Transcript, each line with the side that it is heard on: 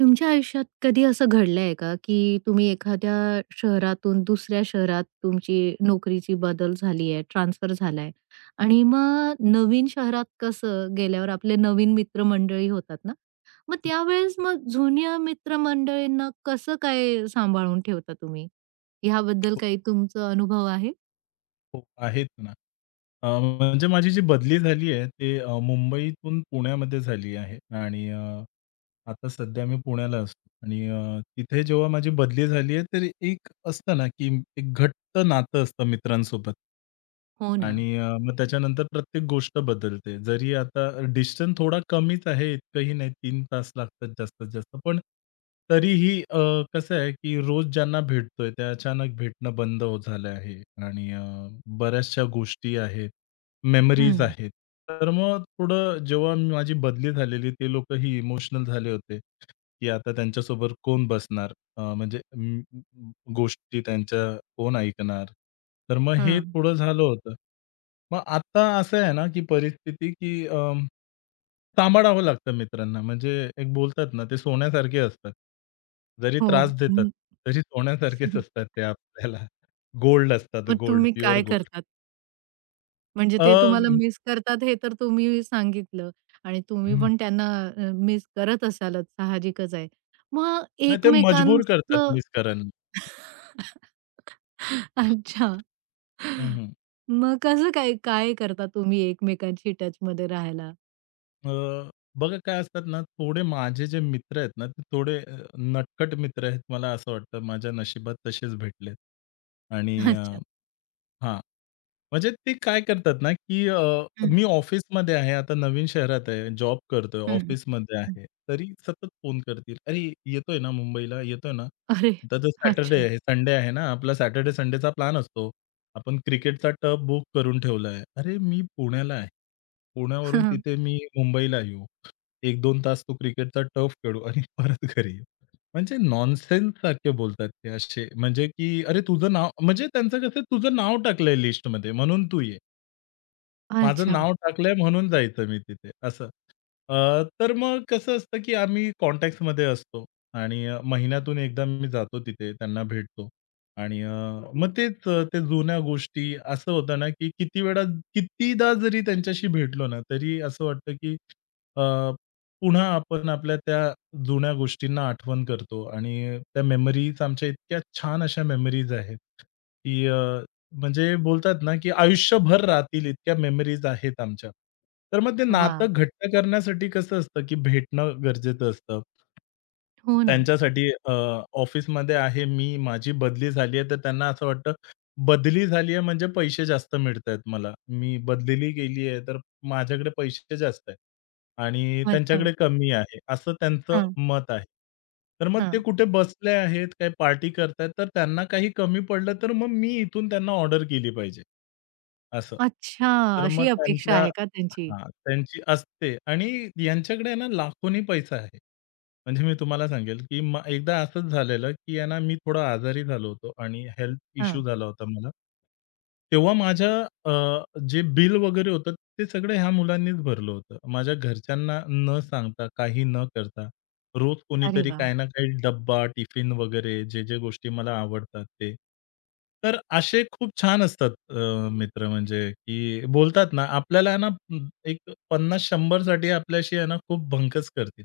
right: तुमच्या आयुष्यात कधी असं घडलंय का, की तुम्ही एखाद्या शहरातून दुसऱ्या शहरात तुमची नोकरीची बदल झाली आहे, ट्रान्सफर झालाय आणि मग नवीन शहरात कसं गेल्यावर आपले नवीन मित्रमंडळी होतात ना, मग त्यावेळेस मग जुन्या मित्रमंडळींना कसं काय सांभाळून ठेवता तुम्ही? ह्याबद्दल
left: हो,
right: काही तुमचा अनुभव आहे?
left: हो. आहेत ना. म्हणजे माझी जी बदली झाली आहे ते मुंबईतून पुण्यामध्ये झाली आहे आणि आता सध्या मी पुण्याला असतो आणि तिथे जेव्हा माझी बदली झाली आहे, तर एक असतं ना, की एक घट्ट नातं असतं मित्रांसोबत.
right: हो ना.
left: आणि मग त्याच्यानंतर प्रत्येक गोष्ट बदलते. जरी आता डिस्टन्स थोडा कमीच आहे, इतकंही नाही तीन तास लागतात जास्तीत जास्त. पण तरीही कसं आहे, की रोज ज्यांना भेटतोय, त्या अचानक भेटणं बंद झालं आहे आणि बऱ्याचशा गोष्टी आहेत, मेमरीज
right: हं.
left: आहेत. तर मग थोडं जेव्हा माझी बदली झालेली, ते लोकंही इमोशनल झाले होते, की आता त्यांच्यासोबत कोण बसणार? म्हणजे गोष्टी त्यांच्या कोण ऐकणार? तर मग हे
right: हां.
left: थोडं झालं होतं. मग आता असं आहे ना, की परिस्थिती की सांभाळावं लागतं मित्रांना. म्हणजे एक बोलतात ना, ते सोन्यासारखे असतात. जरी
right: हो.
left: त्रास देतात, तरी सोन्यासारखेच असतात ते आपल्याला. गोल्ड असतात,
right: मग
left: गोल्ड,
right: तुम्ही
left: प्युअर
right: काय
left: गोल्ड.
right: करता, म्हणजे
left: अ,
right: ते तुम्हाला मिस करतात हे तर तुम्ही सांगितलं आणि तुम्ही
left: हं,
right: पण त्यांना मिस करत असालच साहजिकच आहे. मग
left: नाही ते मजबूर करतात
right: एकमेकांचं.
left: मिस करायला.
right: अच्छा. मग कसं काय काय करता तुम्ही एकमेकांशी टचमध्ये राहायला?
left: अ, बघा काय असतात ना, थोडे माझे जे मित्र आहेत ना, ते थोडे नटखट मित्र आहेत. मला असं वाटतं माझ्या नशिबात तसेच भेटलेत. आणि
right: अच्छा.
left: हां. म्हणजे ते काय करतात ना, की
right: हं,
left: मी ऑफिसमध्ये आहे, आता नवीन शहरात आहे, जॉब करतोय,
right: हं.
left: ऑफिसमध्ये आहे. तरी सतत फोन करतील, "अरे, येतोय ना मुंबईला? येतोय ना?"
right: अरे!
left: आता तर सॅटर्डे
right: अच्छा.
left: आहे, संडे आहे ना, आपला सॅटर्डे, संडेचा प्लॅन असतो. आपण क्रिकेटचा टप बुक करून ठेवला "अरे, मी पुण्याला आहे." पुण्यावरून
right: हां.
left: तिथे मी मुंबईला येऊ. एक दोन तास तो क्रिकेटचा टर्फ खेळू आणि परत घरी येऊ. म्हणजे नॉनसेन्स सारखे बोलतात ते असे म्हणजे की "अरे तुझं नाव" म्हणजे त्यांचं कसं तुझं नाव टाकलंय लिस्टमध्ये म्हणून तू ये. माझं
right: अच्छा.
left: नाव टाकलंय म्हणून जायचं मी तिथे असं. अ, तर मग कसं असतं, की आम्ही कॉन्टॅक्ट्समध्ये असतो आणि महिन्यातून एकदा मी जातो तिथे त्यांना भेटतो आणि मग ते जुन्या गोष्टी असं होतं ना, की किती वेळा कितीदा जरी त्यांच्याशी भेटलो ना, तरी असं वाटतं, की अ, पुन्हा आपण आपल्या त्या जुन्या गोष्टींना आठवण करतो आणि त्या मेमरीज आमच्या इतक्या छान अशा मेमरीज आहेत, की म्हणजे बोलतात ना, की आयुष्यभर राहतील इतक्या मेमरीज आहेत आमच्या. तर मग ते
right: वाह!
left: नातं घट्ट करण्यासाठी कसं असतं, की भेटणं गरजेचं असतं.
right: हो ना.
left: त्यांच्यासाठी ऑफिसमध्ये आहे मी, माझी बदली झाली आहे, तर त्यांना असं वाटतं, बदली झाली आहे म्हणजे पैसे जास्त मिळतायत मला. मी बदलेली गेली आहे, तर माझ्याकडे पैसे जास्त आहेत आणि
right: अच्छा.
left: त्यांच्याकडे कमी आहे, असं त्यांचं
right: हां,
left: मत आहे. तर मग ते
right: हां.
left: कुठे बसले आहेत, काही पार्टी करतायत, तर त्यांना काही कमी पडलं, तर मग मी इथून त्यांना ऑर्डर केली पाहिजे, असं.
right: अच्छा,
left: तर मग
right: अशी अपेक्षा
left: त्यांच्या
right: आहे का त्यांची?
left: हां, त्यांची असते आणि यांच्याकडे आहे ना लाखोंनी पैसा आहे. म्हणजे मी तुम्हाला सांगेल, की एकदा असंच झालेलं, की आहे ना मी थोडं आजारी झालो होतो आणि हेल्थ इश्यू
right: हां.
left: झाला होता मला. तेव्हा माझ्या अ, जे बिल वगैरे होतं, ते सगळं ह्या मुलांनीच भरलं होतं. माझ्या घरच्यांना न सांगता, काही न करता, रोज
right: अरे
left: कोणीतरी
right: वाह!
left: काही ना काही डब्बा, टिफिन वगैरे जे-जे गोष्टी मला आवडतात ते. तर असे खूप छान असतात मित्र म्हणजे की बोलतात ना, आपल्याला आहे ना एक 50-100 साठी आपल्याशी आहे ना खूप भंकस करतील.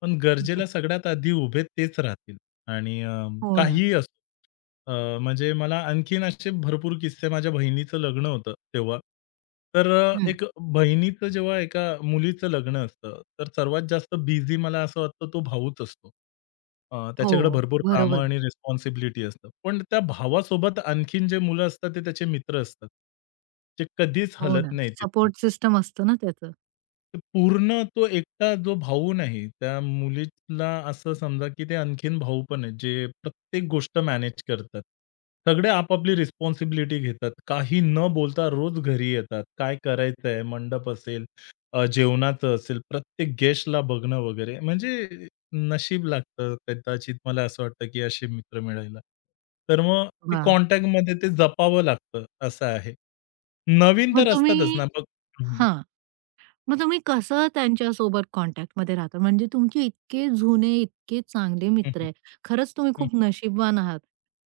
left: पण गरजेला सगळ्यात आधी उभे तेच राहतील. आणि
right: हो ना.
left: काहीही असो. म्हणजे मला आणखीन असे भरपूर किस्से माझ्या बहिणीचं लग्न होतं तेव्हा. तर
right: हं.
left: एक बहिणीचं जेव्हा एका मुलीचं लग्न असतं, तर सर्वात जास्त बिझी मला असं वाटतं तो भाऊच असतो.
right: हो,
left: त्याच्याकडे भरपूर कामं
right: बरोबर.
left: आणि रिस्पॉन्सिबिलिटी असतं. पण त्या भावासोबत आणखीन जे मुलं असतात, ते त्याचे मित्र असतात. ते कधीच
right: हो
left: हलत
right: ना.
left: नाही तिथून.
right: सपोर्ट सिस्टम असतं ना त्याचं.
left: ते पूर्ण तो एकटा जो भाऊ नाही, त्या मुलीला असं समजा, की ते आणखीन भाऊ पण आहेत, जे प्रत्येक गोष्ट मॅनेज करतात. सगळे आपापली रिस्पॉन्सिबिलिटी घेतात. काही न बोलता रोज घरी येतात. काय करायचं आहे, मंडप असेल, जेवणाचं असेल, प्रत्येक गेस्टला बघणं वगैरे. म्हणजे नशीब लागतं कदाचित मला असं वाटतं, की असे मित्र मिळायला. तर मग ते
right: वा,
left: कॉन्टॅक्टमध्ये ते जपावं लागतं, असं आहे. नवीन
right: मग
left: तर असतातच ना,
right: तुम्ही,
left: मग हं, हं.
right: हां, मग तुम्ही कसं त्यांच्यासोबत कॉन्टॅक्टमध्ये राहता? म्हणजे तुमचे इतके जुने, इतके चांगले मित्र आहे. खरंच तुम्ही खूप नशीबवान आहात.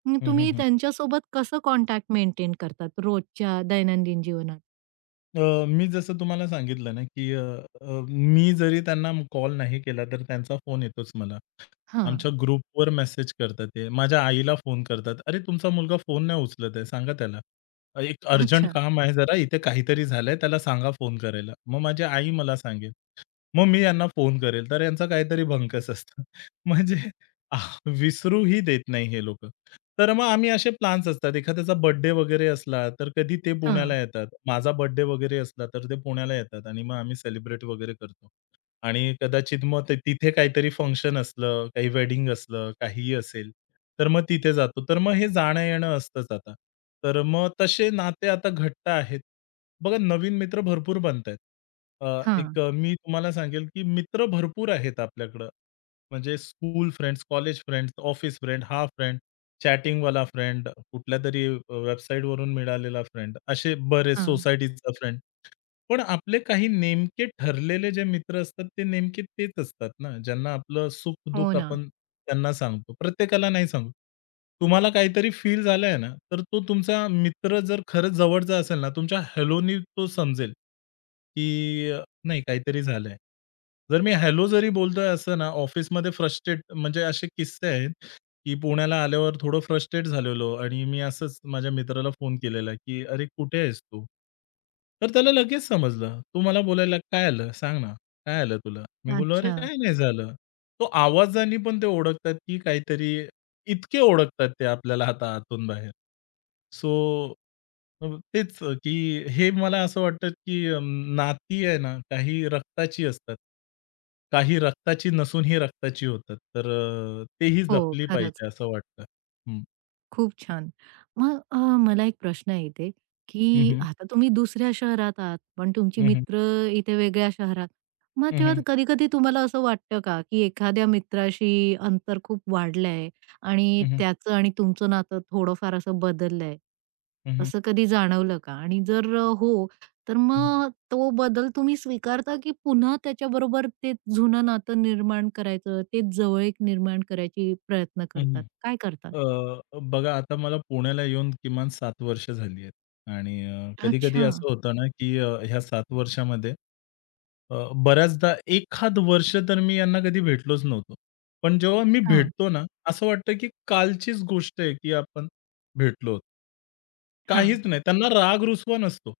right: मग
left: हं, हं,
right: तुम्ही
left: हं.
right: त्यांच्यासोबत कसं कॉन्टॅक्ट मेंटेन करतात रोजच्या दैनंदिन जीवनात?
left: मी जसं तुम्हाला सांगितलं ना, की अ, अ, मी जरी त्यांना कॉल नाही केला, तर त्यांचा फोन येतोच मला.
right: हां.
left: आमच्या ग्रुपवर मेसेज करतात ते. माझ्या आईला फोन करतात, "अरे, तुमचा मुलगा फोन नाही उचलत आहे, सांगा त्याला. एक अर्जंट
right: अच्छा.
left: काम आहे जरा, इथे काहीतरी झालंय, त्याला सांगा फोन करायला." मग माझी आई मला सांगेल. मग मी यांना फोन करेल, तर यांचा काहीतरी भंकस असतं. म्हणजे आह, विसरूही देत नाही हे लोकं. तर मग आम्ही असे प्लॅन्स असतात. एखाद्याचा बर्थडे वगैरे असला, तर कधी ते पुण्याला
right: हां,
left: येतात. माझा बर्थडे वगैरे असला, तर ते पुण्याला येतात आणि मग आम्ही सेलिब्रेट वगैरे करतो. आणि कदाचित मग ते तिथे काहीतरी फंक्शन असलं, काही वेडिंग असलं, काहीही असेल, तर मग तिथे जातो. तर मग हे जाणं-येणं असतंच आता. तर मग तसे नाते आता घट्ट आहेत. बघा नवीन मित्र भरपूर बनतायत.
right: हां,
left: मी तुम्हाला सांगेल, की मित्र भरपूर आहेत आपल्याकडं. म्हणजे school friends, college friends, office friend, हा फ्रेंड, चॅटिंगवाला फ्रेंड, कुठल्यातरी वेबसाईटवरून मिळालेला फ्रेंड, असे बरेच
right: हां.
left: सोसायटीचा फ्रेंड. पण आपले काही नेमके ठरलेले जे मित्र असतात, ते नेमके तेच असतात ना, ज्यांना आपलं
right: हो
left: सुख-दुःख
right: ना.
left: आपण त्यांना सांगतो. प्रत्येकाला नाही सांगू. तुम्हाला काहीतरी फील झालंय ना, तर तो तुमचा मित्र जर खरंच जवळचा असेल ना, तुमच्या हॅलोनी तो समजेल, की नाही काहीतरी झालंय. जर मी हॅलो जरी बोलतोय असं ना, ऑफिसमध्ये फ्रस्ट्रेट म्हणजे असे किस्से आहेत की पुण्याला आल्यावर थोडं फ्रस्ट्रेट झालेलो आणि मी असंच माझ्या मित्राला फोन केलेला, की "अरे, कुठे आहेस तू?" तर त्याला लगेच समजलं. "तू मला बोलायला काय आलं? सांग ना, काय आलं तुला?" मी बोललो, "अरे,
right: अच्छा.
left: काही नाही झालं." तो आवाजाने पण ते ओळखतात, की काहीतरी इतके ओळखतात ते आपल्याला आता आतून बाहेर. सो अ, तेच की हे मला असं वाटतं की नाती आहे ना, काही रक्ताची असतात. काही रक्ताची नसून ही रक्ताची होतात. तर तेही
right: हो,
left: जपली
right: खरंच.
left: पाहिजे असं वाटतं. हं.
right: खूप छान. मग मला एक प्रश्न आहे इथे,
left: हं,
right: की
left: हं.
right: आता तुम्ही दुसऱ्या शहरात आहात, पण तुमची
left: हं, हं.
right: मित्र इथे वेगळ्या शहरात. मग
left: हं,
right: तेव्हा
left: हं.
right: कधी-कधी तुम्हाला असं वाटतं का, की एखाद्या मित्राशी अंतर खूप वाढलं आहे आणि
left: हं, हं.
right: त्याचं आणि तुमचं नातं थोडंफार असं बदललं,
left: हं,
right: असं कधी जाणवलं का? आणि जर हो, तर मग तो बदल तुम्ही स्वीकारता, की पुन्हा त्याच्याबरोबर ते जुनं नातं निर्माण करायचं, तेच जवळीक निर्माण करायची प्रयत्न करतात? काय करतात?
left: अ, बघा आता मला पुण्याला येऊन किमान 7 वर्ष झाली आहेत. आणि कधी-कधी
right: अच्छा.
left: असं बरं. होतं ना, की ह्या 7 वर्षामध्ये अ, बऱ्याचदा एखाद वर्ष तर मी यांना कधी भेटलोच नव्हतो. पण जेव्हा मी
right: हां,
left: भेटतो ना, असं वाटतं की कालचीच गोष्ट आहे, की आपण भेटलो
right: हां.
left: काहीच नाही. त्यांना राग-रुसवा नसतो.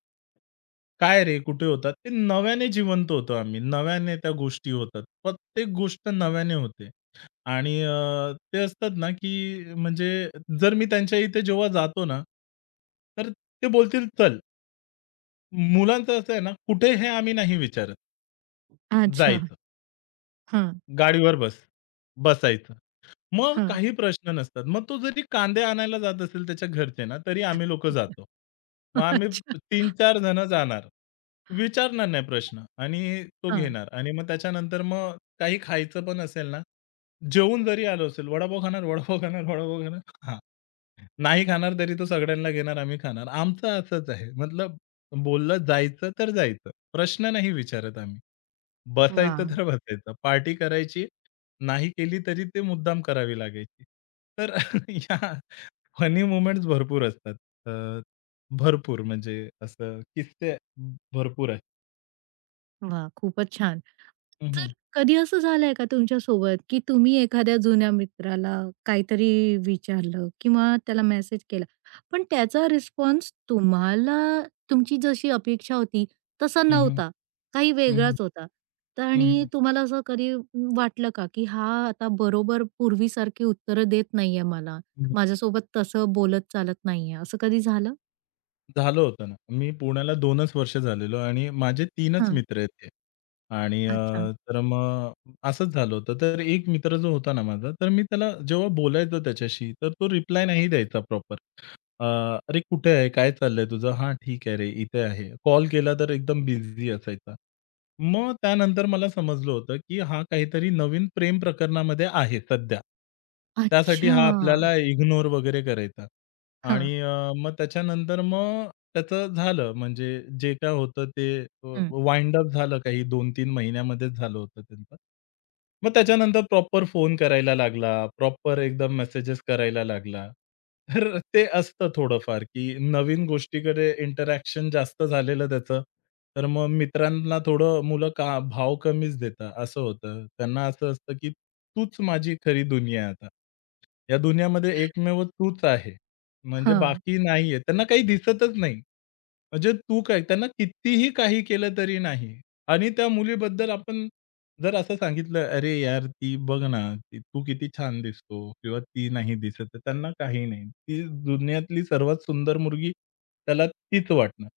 left: काय रे, कुठे होतात? ते नव्याने जिवंत होतो आम्ही. नव्याने त्या गोष्टी होतात. प्रत्येक गोष्ट नव्याने होते. आणि ते असतात ना, की म्हणजे जर मी त्यांच्या इथे जेव्हा जातो ना, तर ते बोलतील, "चल." मुलांचं असं आहे ना, कुठे हे आम्ही नाही विचारत.
right: अच्छा.
left: जायचं.
right: हां,
left: गाडीवर बस. बसायचं. मग
right: हां.
left: काही प्रश्न नसतात. मग तो जरी कांदे आणायला जात असेल त्याच्या घरचे ना, तरी आम्ही लोकं जातो. मग आम्ही
right: अच्छा.
left: 3-4 जण जाणार. विचारणार नाही प्रश्न आणि तो
right: हां.
left: घेणार आणि मग त्याच्यानंतर मग काही खायचं पण असेल ना, जेवून जरी आलो असेल, वडापाव खाणार, वडापाव खाणार, वडापाव खाणार. हां. नाही खाणार तरी तो सगळ्यांना घेणार, आम्ही खाणार. आमचं असंच आहे. मतलब बोललं जायचं तर जायचं. प्रश्न नाही विचारत आम्ही. बसायचं
right: वाह!
left: तर बसायचं. पार्टी करायची, नाही केली तरी ते मुद्दाम करावी लागायची. तर या फनी मुमेंट्स भरपूर असतात. अ, भरपूर म्हणजे असं किस्से भरपूर आहेत.
right: वाह! खूपच छान.
left: हं,
right: तर
left: हं.
right: कधी असं झालंय का तुमच्यासोबत, की तुम्ही एखाद्या जुन्या मित्राला काहीतरी विचारलं किंवा त्याला मेसेज केला, पण त्याचा रिस्पॉन्स तुम्हाला तुमची जशी अपेक्षा होती तसा
left: हं, हं.
right: नव्हता, काही
left: हं, हं.
right: वेगळाच होता. तर आणि तुम्हाला असं कधी वाटलं का, की हा आता बरोबर पूर्वीसारखी उत्तरं देत नाहीये मला, माझ्यासोबत तसं बोलत चालत नाहीये, असं कधी झालं?
left: झालं होतं ना. मी पुण्याला 2च वर्ष झालेलो आणि माझे 3च
right: हां.
left: मित्र आहेत ते. आणि
right: अच्छा.
left: तर मग असंच झालं होतं. तर एक मित्र जो होता ना माझा, तर मी त्याला जेव्हा बोलायचो त्याच्याशी, तर तो रिप्लाय नाही द्यायचा प्रॉपर. अ, "अरे कुठे आहे? काय चाललंय तुझं?" "हां, ठीक आहे रे, इथे आहे." कॉल केला तर एकदम बिझी असायचा. मग त्यानंतर मला समजलं होतं, की हा काहीतरी नवीन प्रेम प्रकरणामध्ये आहे सध्या. त्यासाठी हा
right: अच्छा.
left: आपल्याला इग्नोर वगैरे करायचा.
right: हां.
left: आणि मग त्याच्यानंतर मग त्याचं झालं म्हणजे जे काय होतं ते
right: हं.
left: वाइंड अप झालं काही 2-3 महिन्यामध्येच झालं होतं त्यांचं. मग त्याच्यानंतर प्रॉपर फोन करायला लागला, प्रॉपर एकदम मेसेजेस करायला लागला. तर ते असतं थोडंफार, की नवीन गोष्टीकडे इंटरॅक्शन जास्त झालेलं त्याचं. तर मग मित्रांना थोडं मुलं का भाव कमीच देतात असं होतं. त्यांना असं असतं, की तूच माझी खरी दुनिया आहे आता. या दुनियामध्ये एकमेव तूच आहे. म्हणजे
right: हां.
left: बाकी नाहीये. त्यांना काही दिसतच नाही. म्हणजे तू काय त्यांना कितीही काही केलं तरी नाही. आणि त्या मुलीबद्दल आपण जर असं सांगितलं, "अरे यार, ती बघ ना, ती तू किती छान दिसतो" किंवा "ती नाही दिसत" तर त्यांना काही नाही. ती दुनियातली सर्वात सुंदर मुलगी त्याला तीच वाटणार.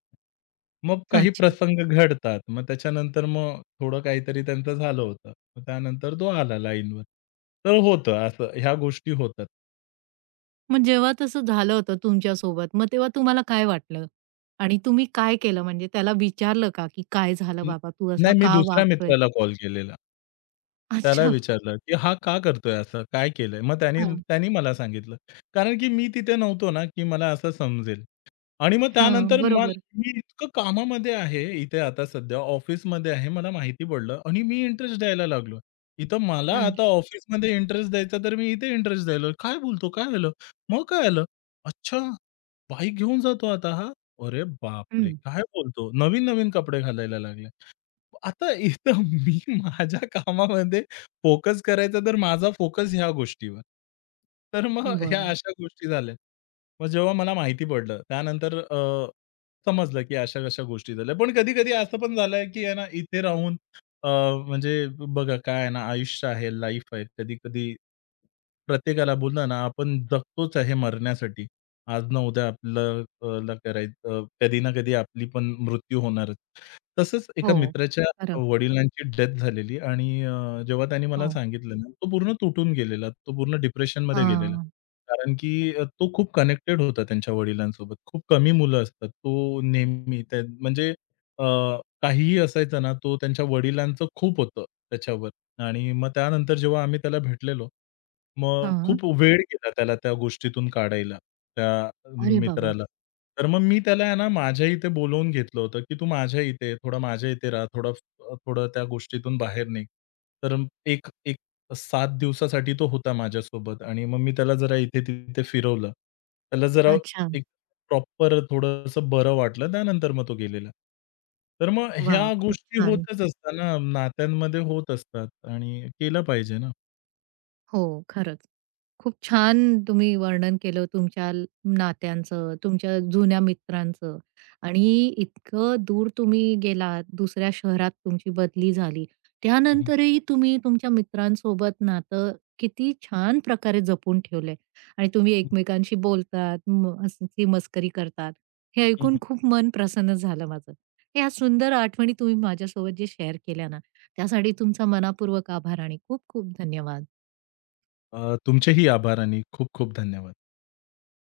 left: मग काही
right: अच्छा.
left: प्रसंग घडतात. मग त्याच्यानंतर मग थोडं काहीतरी त्यांचं झालं होतं. मग त्यानंतर तो आला लाईनवर. तर होतं असं ह्या गोष्टी होतात.
right: मग जेव्हा तसं झालं होतं तुमच्यासोबत, मग तेव्हा तुम्हाला काय वाटलं? आणि तुम्ही काय केलं, म्हणजे त्याला विचारलं का, की "काय झालं
left: न
right: बाबा, तू असा
left: नाही, मी
right: का
left: दुसऱ्या
right: वागतोय?"
left: मित्राला कॉल केलेला. त्याला
right: अच्छा.
left: विचारलं, की "हा का करतोय असं? काय केलंय?" मग त्याने
right: हां.
left: त्याने मला सांगितलं. कारण की मी तिथे नव्हतो ना, की मला असं समजेल. आणि मग
right: हां,
left: त्यानंतर मग
right: बरोबर.
left: मी इतकं कामामध्ये आहे, इथे आता सध्या ऑफिसमध्ये आहे, मला माहिती पडलं आणि मी इंटरेस्ट द्यायला लागलो. इथं मला
right: अरे.
left: आता ऑफिसमध्ये इंटरेस्ट द्यायचा, तर मी इथे इंटरेस्ट द्यायला काय बोलतो? काय झालं? मग काय आलं? अच्छा, बाईक घेऊन जातो आता हा. अरे बापरे!
right: हं.
left: काय बोलतो? नवीन-नवीन कपडे घालायला लागला. आता इथं मी माझ्या कामामध्ये फोकस करायचा, तर माझा फोकस ह्या गोष्टीवर. तर मग ह्या
right: बरं.
left: अशा गोष्टी झाल्या. मग जेव्हा मला माहिती पडलं, त्यानंतर समजलं की अशा-अशा गोष्टी झाल्या. पण कधी-कधी असं पण झालंय की आहे ना, इथे राहून अ, म्हणजे बघा काय आहे ना, आयुष्य आहे, लाईफ आहे. कधी-कधी प्रत्येकाला बोललं ना, आपण जगतोच आहे मरण्यासाठी. आज ना उद्या आपलं अ, ला करायचं कधी ना कधी आपली पण मृत्यू होणारच. तसंच
right: हो.
left: एका मित्राच्या
right: खरं.
left: वडिलांची डेथ झालेली आणि जेव्हा त्याने मला
right: हो.
left: सांगितलं ना, तो पूर्ण तुटून गेलेला. तो पूर्ण डिप्रेशनमध्ये गेलेला.
right: हां.
left: कारण की तो खूप कनेक्टेड होता त्यांच्या वडिलांसोबत. खूप कमी मुलं असतात. तो नेहमी त्या म्हणजे अ, काहीही असायचं ना, तो त्यांच्या वडिलांचं खूप होतं त्याच्यावर. आणि मग त्यानंतर जेव्हा आम्ही त्याला भेटलेलो, मग
right: हां.
left: खूप वेळ गेला त्याला त्या गोष्टीतून काढायला, त्या
right: अरे बाबा!
left: मित्राला. तर मग मी त्याला आहे ना माझ्या इथे बोलावून घेतलं होतं, की "तू माझ्या इथे ये, थोडा माझ्या इथे राहा, थोडं त्या गोष्टीतून बाहेर निघ." तर एक एक 7 दिवसासाठी तो होता माझ्यासोबत आणि मग मी त्याला जरा इथे-तिथे फिरवलं. त्याला जरा
right: अच्छा.
left: प्रॉपर थोडंसं बरं वाटलं, त्यानंतर मग तो गेलेला. तर मग
right: वाह!
left: ह्या
right: खूप
left: गोष्टी
right: छान.
left: होतच असतात ना, नात्यांमध्ये होत असतात आणि केलं पाहिजे ना.
right: हो, खरंच. खूप छान तुम्ही वर्णन केलं तुमच्या नात्यांचं, तुमच्या जुन्या मित्रांचं आणि इतकं दूर तुम्ही गेलात, दुसऱ्या शहरात तुमची बदली झाली.
left: हं, हं.
right: त्यानंतरही तुम्ही तुमच्या मित्रांसोबत नातं किती छान प्रकारे जपून ठेवलंय आणि तुम्ही एकमेकांशी बोलतात, हसी मस्करी करतात. हे
left: हं,
right: ऐकून
left: हं.
right: खूप मन प्रसन्न झालं माझं. या सुंदर आठवणी तुम्ही माझ्यासोबत जे शेअर केल्या ना, त्यासाठी तुमचा मनापूर्वक आभार आणि खूप खूप धन्यवाद.
left: तुमचेही आभार आणि खूप खूप धन्यवाद.